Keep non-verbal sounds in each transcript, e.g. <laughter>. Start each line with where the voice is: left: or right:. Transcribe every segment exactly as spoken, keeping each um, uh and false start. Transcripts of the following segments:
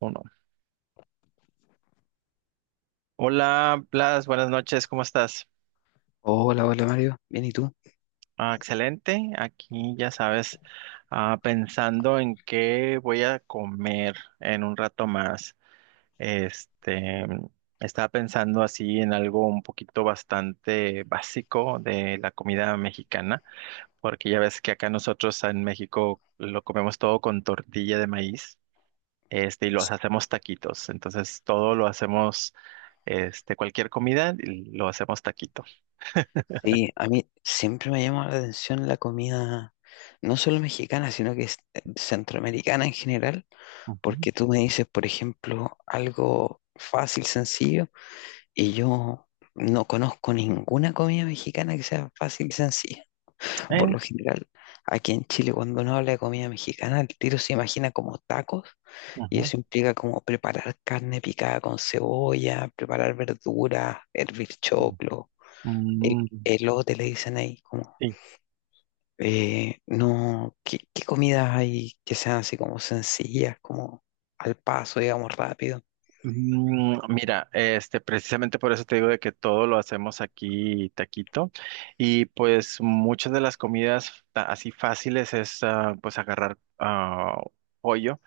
right: Uno. Hola, Blas, buenas noches, ¿cómo estás?
left: Hola, hola Mario, bien, ¿y tú?
right: Ah, excelente, aquí ya sabes, ah, pensando en qué voy a comer en un rato más. Este, Estaba pensando así en algo un poquito bastante básico de la comida mexicana, porque ya ves que acá nosotros en México lo comemos todo con tortilla de maíz, este, y los hacemos taquitos. Entonces todo lo hacemos, este, cualquier comida lo hacemos taquitos.
left: Sí, a mí siempre me llama la atención la comida, no solo mexicana, sino que es eh, centroamericana en general,
right: Ujú.
left: porque tú me dices, por ejemplo, algo fácil, sencillo, y yo no conozco ninguna comida mexicana que sea fácil y sencilla. <laughs> Por
right: Eh,
left: lo general, aquí en Chile, cuando uno habla de comida mexicana, el tiro se imagina como tacos, y
right: ujú,
left: eso implica como preparar carne picada con cebolla, preparar verduras, hervir
right: ujú.
left: choclo. Eh,
right: Mm,
left: eh, los hoteles dicen ahí como,
right: sí.
left: eh, no, ¿qué, qué comidas hay que sean así como sencillas, como al paso, digamos, rápido?
right: Mm, mira, este, precisamente por eso te digo de que todo lo hacemos aquí taquito y pues muchas de las comidas ta- así fáciles es ah, pues agarrar ah, pollo,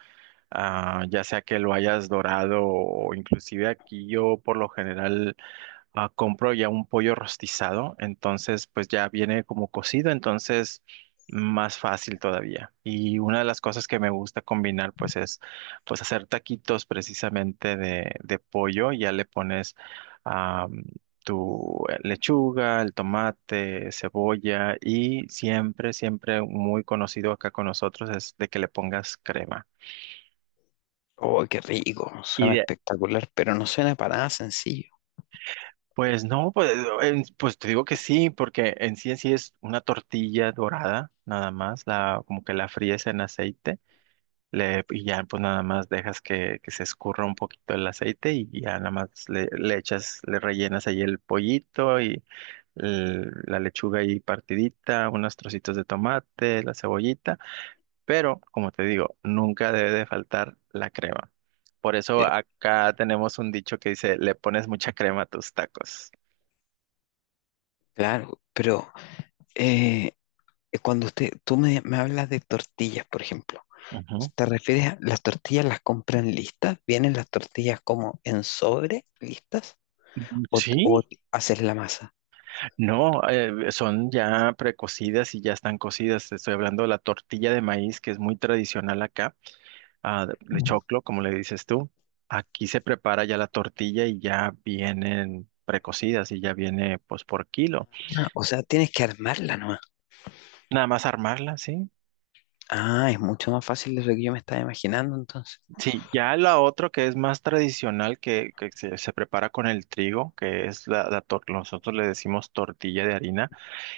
right: ah, ya sea que lo hayas dorado o inclusive aquí yo por lo general ah, compro ya un pollo rostizado, entonces pues ya viene como cocido, entonces más fácil todavía. Y una de las cosas que me gusta combinar pues es pues hacer taquitos precisamente de, de pollo, ya le pones ah, tu eh, lechuga, el tomate, cebolla y siempre, siempre muy conocido acá con nosotros es de que le pongas crema.
left: Oh, qué rico,
right: Y
left: suena
right: de
left: espectacular, pero no suena para nada sencillo.
right: pues no, pues, en- pues te digo que sí, porque en sí en sí es una tortilla dorada, nada más, la, como que la fríes en aceite, le, y ya pues nada más dejas que, que se escurra un poquito el aceite y ya nada más le, le echas, le rellenas ahí el pollito y el- la lechuga ahí partidita, unos trocitos de tomate, la cebollita, pero como te digo, nunca debe de faltar la crema. Por eso
left: Pero-
right: acá tenemos un dicho que dice, le pones mucha crema a tus tacos.
left: Claro, pero eh, eh, cuando usted, tú me, me hablas de tortillas, por ejemplo,
right: Ujú.
left: ¿te refieres a las tortillas las compran listas? ¿Vienen las tortillas como en sobre listas? ¿O, o
right: Sí,
left: haces la masa?
right: no, eh, son ya precocidas y ya están cocidas. Te estoy hablando de la tortilla de maíz, que es muy tradicional acá, ah, de de choclo, como le dices tú. Aquí se prepara ya la tortilla y ya vienen precocidas y ya viene pues por kilo.
left: Ah, o sea, tienes que armarla nomás.
right: Nada más armarla, ¿sí?
left: Ah, es mucho más fácil de lo que yo me estaba imaginando entonces.
right: Sí, ya la otro que es más tradicional, que, que se, se prepara con el trigo, que es la, la tor- nosotros le decimos tortilla de harina.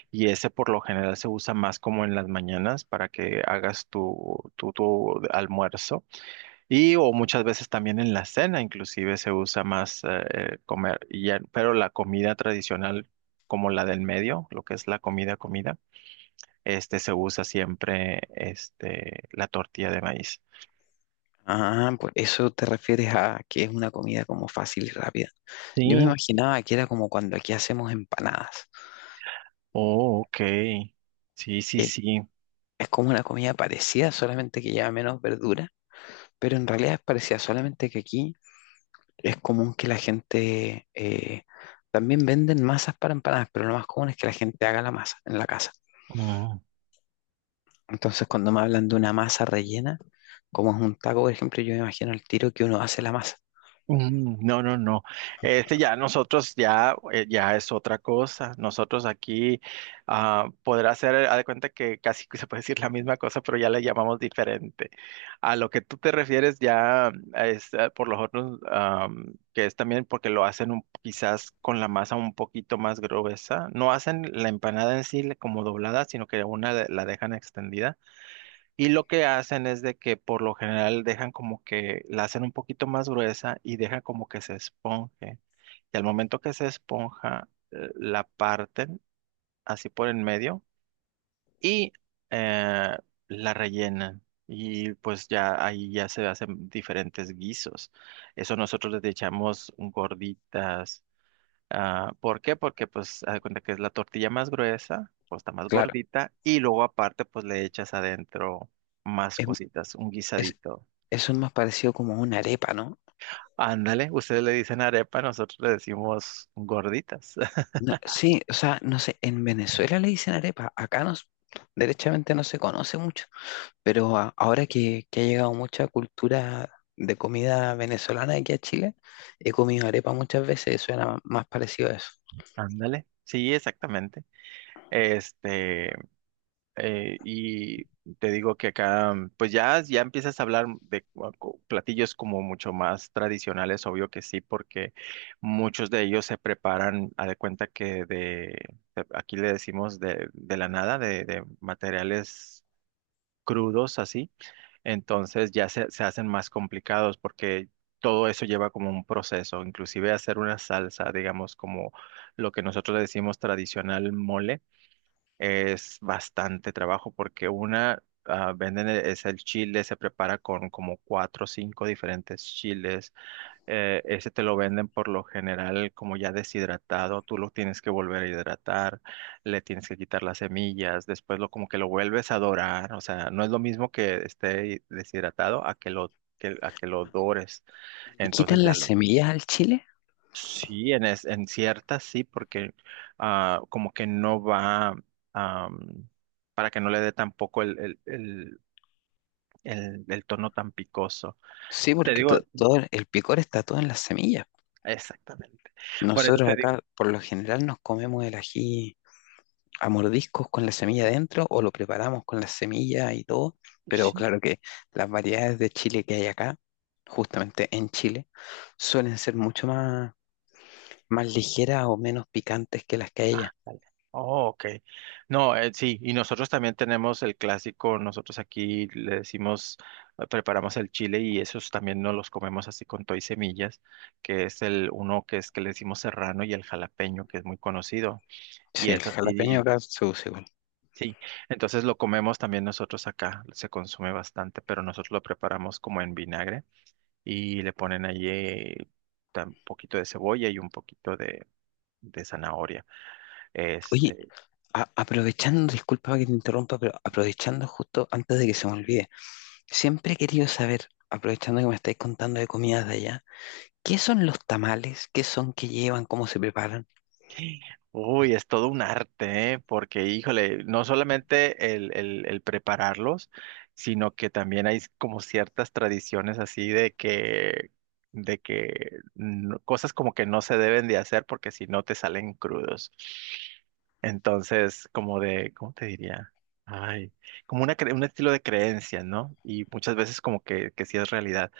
right: Y ese por lo general se usa más como en las mañanas para que hagas tu, tu, tu almuerzo. Y o muchas veces también en la cena inclusive se usa más eh, eh, comer. Y ya- pero la comida tradicional como la del medio, lo que es la comida, comida, este se usa siempre este, la tortilla de maíz.
left: Ah, por eso te refieres a que es una comida como fácil y rápida. Yo me
right: Sí.
left: imaginaba que era como cuando aquí hacemos empanadas,
right: Oh, ok. Sí, sí,
left: que
right: sí.
left: es como una comida parecida, solamente que lleva menos verdura, pero en realidad es parecida, solamente que aquí es común que la gente eh, también venden masas para empanadas, pero lo más común es que la gente haga la masa en la casa.
right: Mm.
left: Entonces, cuando me hablan de una masa rellena, como es un taco, por ejemplo, yo me imagino el tiro que uno hace la masa.
right: Mm, no, no, no. Este ya nosotros ya, eh, ya es otra cosa. Nosotros aquí ah, podrá ser, haz de cuenta que casi que se puede decir la misma cosa, pero ya le llamamos diferente. A lo que tú te refieres ya es eh, por lo otros, am, que es también porque lo hacen un- quizás con la masa un poquito más gruesa. No hacen la empanada en sí le- como doblada, sino que una de- la dejan extendida y lo que hacen es de que por lo general dejan como que la hacen un poquito más gruesa y dejan como que se esponje. Y al momento que se esponja, eh, la parten así por en medio y eh, la rellenan. Y pues ya ahí ya se hacen diferentes guisos. Eso nosotros les echamos gorditas. Ah, ¿por qué? Porque pues haz de cuenta que es la tortilla más gruesa, pues está más
left: Claro.
right: gordita y luego aparte pues le echas adentro más
left: Es-
right: cositas, un
left: es-
right: guisadito.
left: Eso es más parecido como a una arepa, ¿no?
right: Ándale, ustedes le dicen arepa, nosotros le decimos gorditas. <laughs>
left: No, sí, o sea, no sé, en Venezuela le dicen arepa, acá no, s- derechamente no se conoce mucho, pero a- ahora que, que ha llegado mucha cultura de comida venezolana aquí a Chile, he comido arepa muchas veces, eso era m- más parecido a eso.
right: Ándale, sí, exactamente. Este, eh, y te digo que acá, mm, pues ya, ya empiezas a hablar de cu- cu- platillos como mucho más tradicionales, obvio que sí, porque muchos de ellos se preparan, a de cuenta que de, de- aquí le decimos de, de la nada, de, de materiales crudos así, entonces ya se, se hacen más complicados porque todo eso lleva como un proceso, inclusive hacer una salsa, digamos, como lo que nosotros le decimos tradicional mole es bastante trabajo porque una ah, venden e- es el chile, se prepara con como cuatro o cinco diferentes chiles. Eh, ese te lo venden por lo general como ya deshidratado, tú lo tienes que volver a hidratar, le tienes que quitar las semillas, después lo como que lo vuelves a dorar, o sea, no es lo mismo que esté deshidratado a que lo que, a que lo dores.
left: ¿Le
right: Entonces
left: quitan
right: ya
left: las
right: lo
left: semillas al chile?
right: sí, en, es- en ciertas sí, porque ah, como que no va am, para que no le dé tampoco el, el, el, el, el tono tan picoso.
left: Sí,
right: Te
left: porque
right: digo,
left: to- todo el el picor está todo en las semillas.
right: exactamente. Por eso
left: Nosotros
right: te digo,
left: acá por lo general nos comemos el ají a mordiscos con la semilla
right: oh,
left: dentro o lo preparamos con la semilla y todo, pero
right: sí,
left: claro que las variedades de chile que hay acá, justamente en Chile, suelen ser mucho más, más ligeras o menos picantes que las que hay
right: ah,
left: allá.
right: dale. Oh, ok. No, eh, sí, y nosotros también tenemos el clásico, nosotros aquí le decimos, eh, preparamos el chile y esos también no los comemos así con todo y semillas, que es el uno que es que le decimos serrano y el jalapeño, que es muy conocido. Y
left: Sí, el
right: es
left: jalapeño
right: así,
left: acá se usa igual.
right: sí. Entonces lo comemos también nosotros acá, se consume bastante, pero nosotros lo preparamos como en vinagre y le ponen allí eh, tam- un poquito de cebolla y un poquito de, de zanahoria.
left: Oye,
right: Este,
left: a- aprovechando, disculpa que te interrumpa, pero aprovechando justo antes de que se me olvide, siempre he querido saber, aprovechando que me estáis contando de comidas de allá, ¿qué son los tamales? ¿Qué son qué llevan? ¿Cómo se preparan?
right: Uy, es todo un arte, ¿eh? Porque, híjole, no solamente el, el- el prepararlos, sino que también hay como ciertas tradiciones así de que, de que no- cosas como que no se deben de hacer porque si no te salen crudos. Entonces, como de, ¿cómo te diría? Ay, como una, cre- un estilo de creencia, ¿no? Y muchas veces como que, que sí es realidad.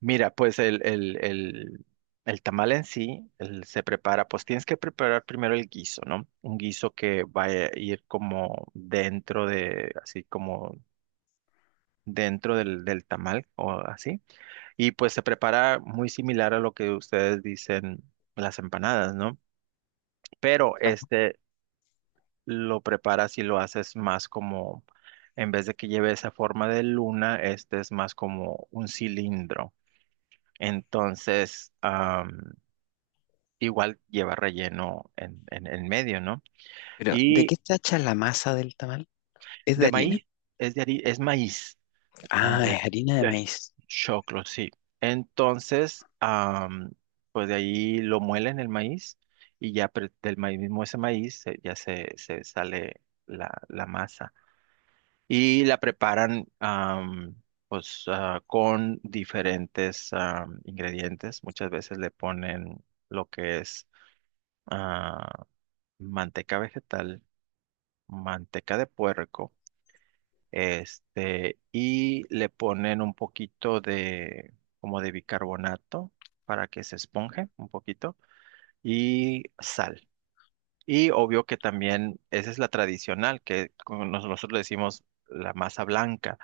right: Mira, pues el, el, el, el tamal en sí el- se prepara, pues tienes que preparar primero el guiso, ¿no? Un guiso que va a ir como dentro de, así como dentro del, del tamal o así. Y pues se prepara muy similar a lo que ustedes dicen las empanadas, ¿no? Pero este lo preparas y lo haces más como, en vez de que lleve esa forma de luna, este es más como un cilindro. Entonces, igual lleva relleno en, en, en medio, ¿no?
left: Pero, ¿de
right: Y
left: qué está hecha la masa del tamal? ¿Es de
right: de
left: harina?
right: maíz, es de hari- es maíz, ah,
left: Ah,
right: de-
left: es harina de
right: del
left: maíz,
right: choclo, sí. Entonces, am, pues de ahí lo muelen el maíz y ya pre- del maíz mismo ese maíz eh, ya se, se sale la, la masa. Y la preparan am, pues ah, con diferentes am, ingredientes. Muchas veces le ponen lo que es ah, manteca vegetal, manteca de puerco, este, y le ponen un poquito de, como de bicarbonato para que se esponje un poquito, y sal. Y obvio que también, esa es la tradicional, que como nos- nosotros le decimos la masa blanca.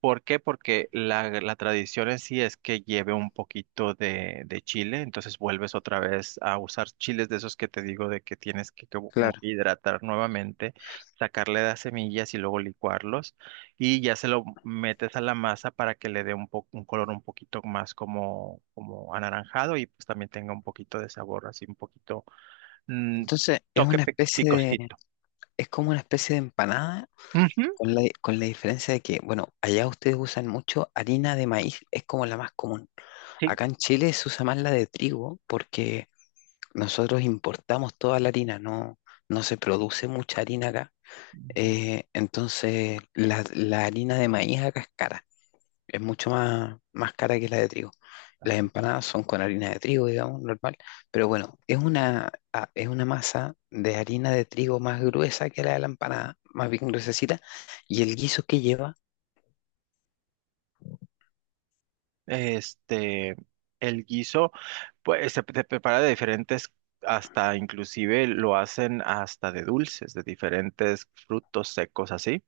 right: ¿Por qué? Porque la, la tradición en sí es que lleve un poquito de, de chile, entonces vuelves otra vez a usar chiles de esos que te digo de que tienes que como, como
left: claro.
right: que hidratar nuevamente, sacarle las semillas y luego licuarlos y ya se lo metes a la masa para que le dé un po- un color un poquito más como, como anaranjado y pues también tenga un poquito de sabor, así un poquito mm,
left: Entonces, es
right: toque
left: una
right: pe-
left: especie de,
right: picosito.
left: es como una especie de empanada,
right: Ujú,
left: con la, con la diferencia de que, bueno, allá ustedes usan mucho harina de maíz, es como la más común.
right: sí.
left: Acá en Chile se usa más la de trigo, porque nosotros importamos toda la harina, no, no se produce mucha harina acá. Eh, entonces, la, la harina de maíz acá es cara. Es mucho más, más cara que la de trigo. Las empanadas son con harina de trigo, digamos, normal, pero bueno, es una, ah, es una masa de harina de trigo más gruesa que la de la empanada, más bien gruesecita, y el guiso que lleva,
right: Este, el guiso, pues se, se prepara de diferentes, hasta inclusive lo hacen hasta de dulces, de diferentes frutos secos así.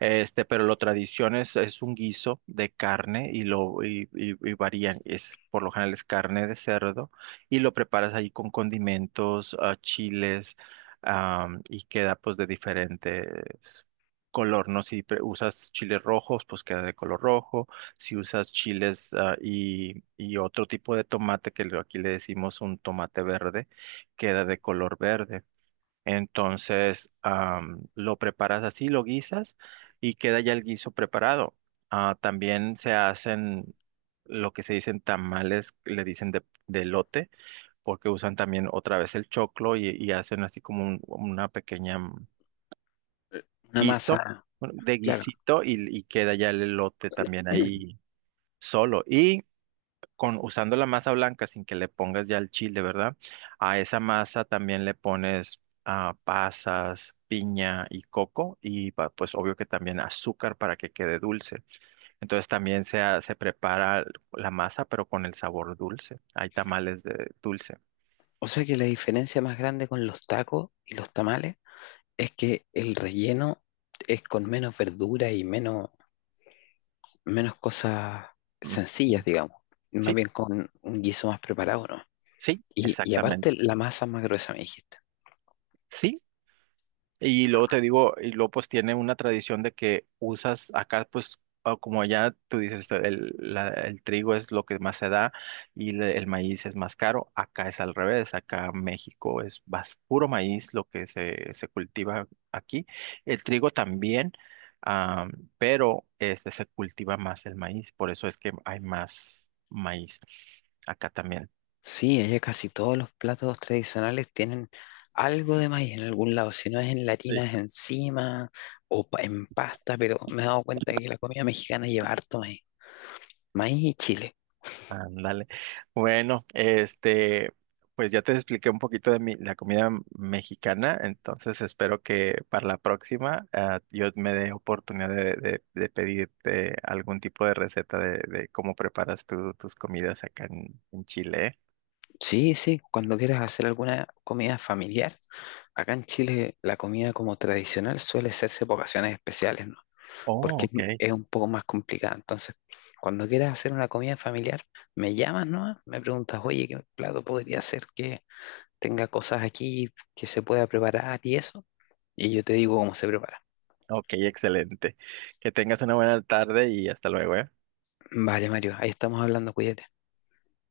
right: Este, pero lo tradición es, es un guiso de carne y lo y, y- y varían. Es, por lo general es carne de cerdo y lo preparas ahí con condimentos, ah, chiles, am, y queda pues de diferentes color, ¿no? Si pre- usas chiles rojos, pues queda de color rojo. Si usas chiles ah, y, y otro tipo de tomate que lo- aquí le decimos un tomate verde, queda de color verde. Entonces, am, lo preparas así, lo guisas y queda ya el guiso preparado. Ah, también se hacen lo que se dicen tamales, le dicen de, de elote, porque usan también otra vez el choclo y, y hacen así como un- una pequeña mm,
left: una
right: guiso,
left: masa,
right: bueno, de
left: claro.
right: guisito y, y queda ya el elote también
left: <clears throat>
right: ahí solo con usando la masa blanca sin que le pongas ya el chile, ¿verdad? A esa masa también le pones ah, pasas, piña y coco y pa- pues obvio que también azúcar para que quede dulce. Entonces también se, ha- se prepara la masa pero con el sabor dulce. Hay tamales de dulce.
left: O sea que la diferencia más grande con los tacos y los tamales es que el relleno es con menos verdura y menos, menos cosas
right: Mm,
left: sencillas,
right: mm.
left: digamos, más
right: Sí,
left: bien con un guiso más preparado, ¿no?
right: sí,
left: Y, y aparte
right: exactamente.
left: la masa es más gruesa, me dijiste.
right: Sí, y luego te digo, y luego pues tiene una tradición de que usas acá, pues ah, como allá tú dices, el, la- el trigo es lo que más se da y le- el maíz es más caro, acá es al revés, acá México es bas- puro maíz lo que se, se cultiva aquí, el trigo también, ah, pero este se cultiva más el maíz, por eso es que hay más maíz acá también.
left: Sí, allá casi todos los platos tradicionales tienen algo de maíz en algún lado, si no es en latinas es encima o pa- en pasta, pero me he dado cuenta que la comida mexicana lleva harto maíz, maíz y chile.
right: Ándale. Bueno, este, pues ya te expliqué un poquito de mi, la comida mexicana, entonces espero que para la próxima ah, yo me dé oportunidad de, de- de pedirte algún tipo de receta de, de cómo preparas tú tus comidas acá en, en Chile, ¿eh?
left: Sí, sí, cuando quieras hacer alguna comida familiar, acá en Chile la comida como tradicional suele hacerse por ocasiones especiales, ¿no?
right: Oh,
left: Porque
right: ok.
left: es un poco más complicada. Entonces, cuando quieras hacer una comida familiar, me llamas, ¿no? Me preguntas, oye, ¿qué plato podría hacer? Tenga cosas aquí que se pueda preparar y eso. Y yo te digo cómo se prepara.
right: Ok, excelente. Que tengas una buena tarde y hasta luego, ¿eh?
left: Vale, Mario, ahí estamos hablando, cuídate.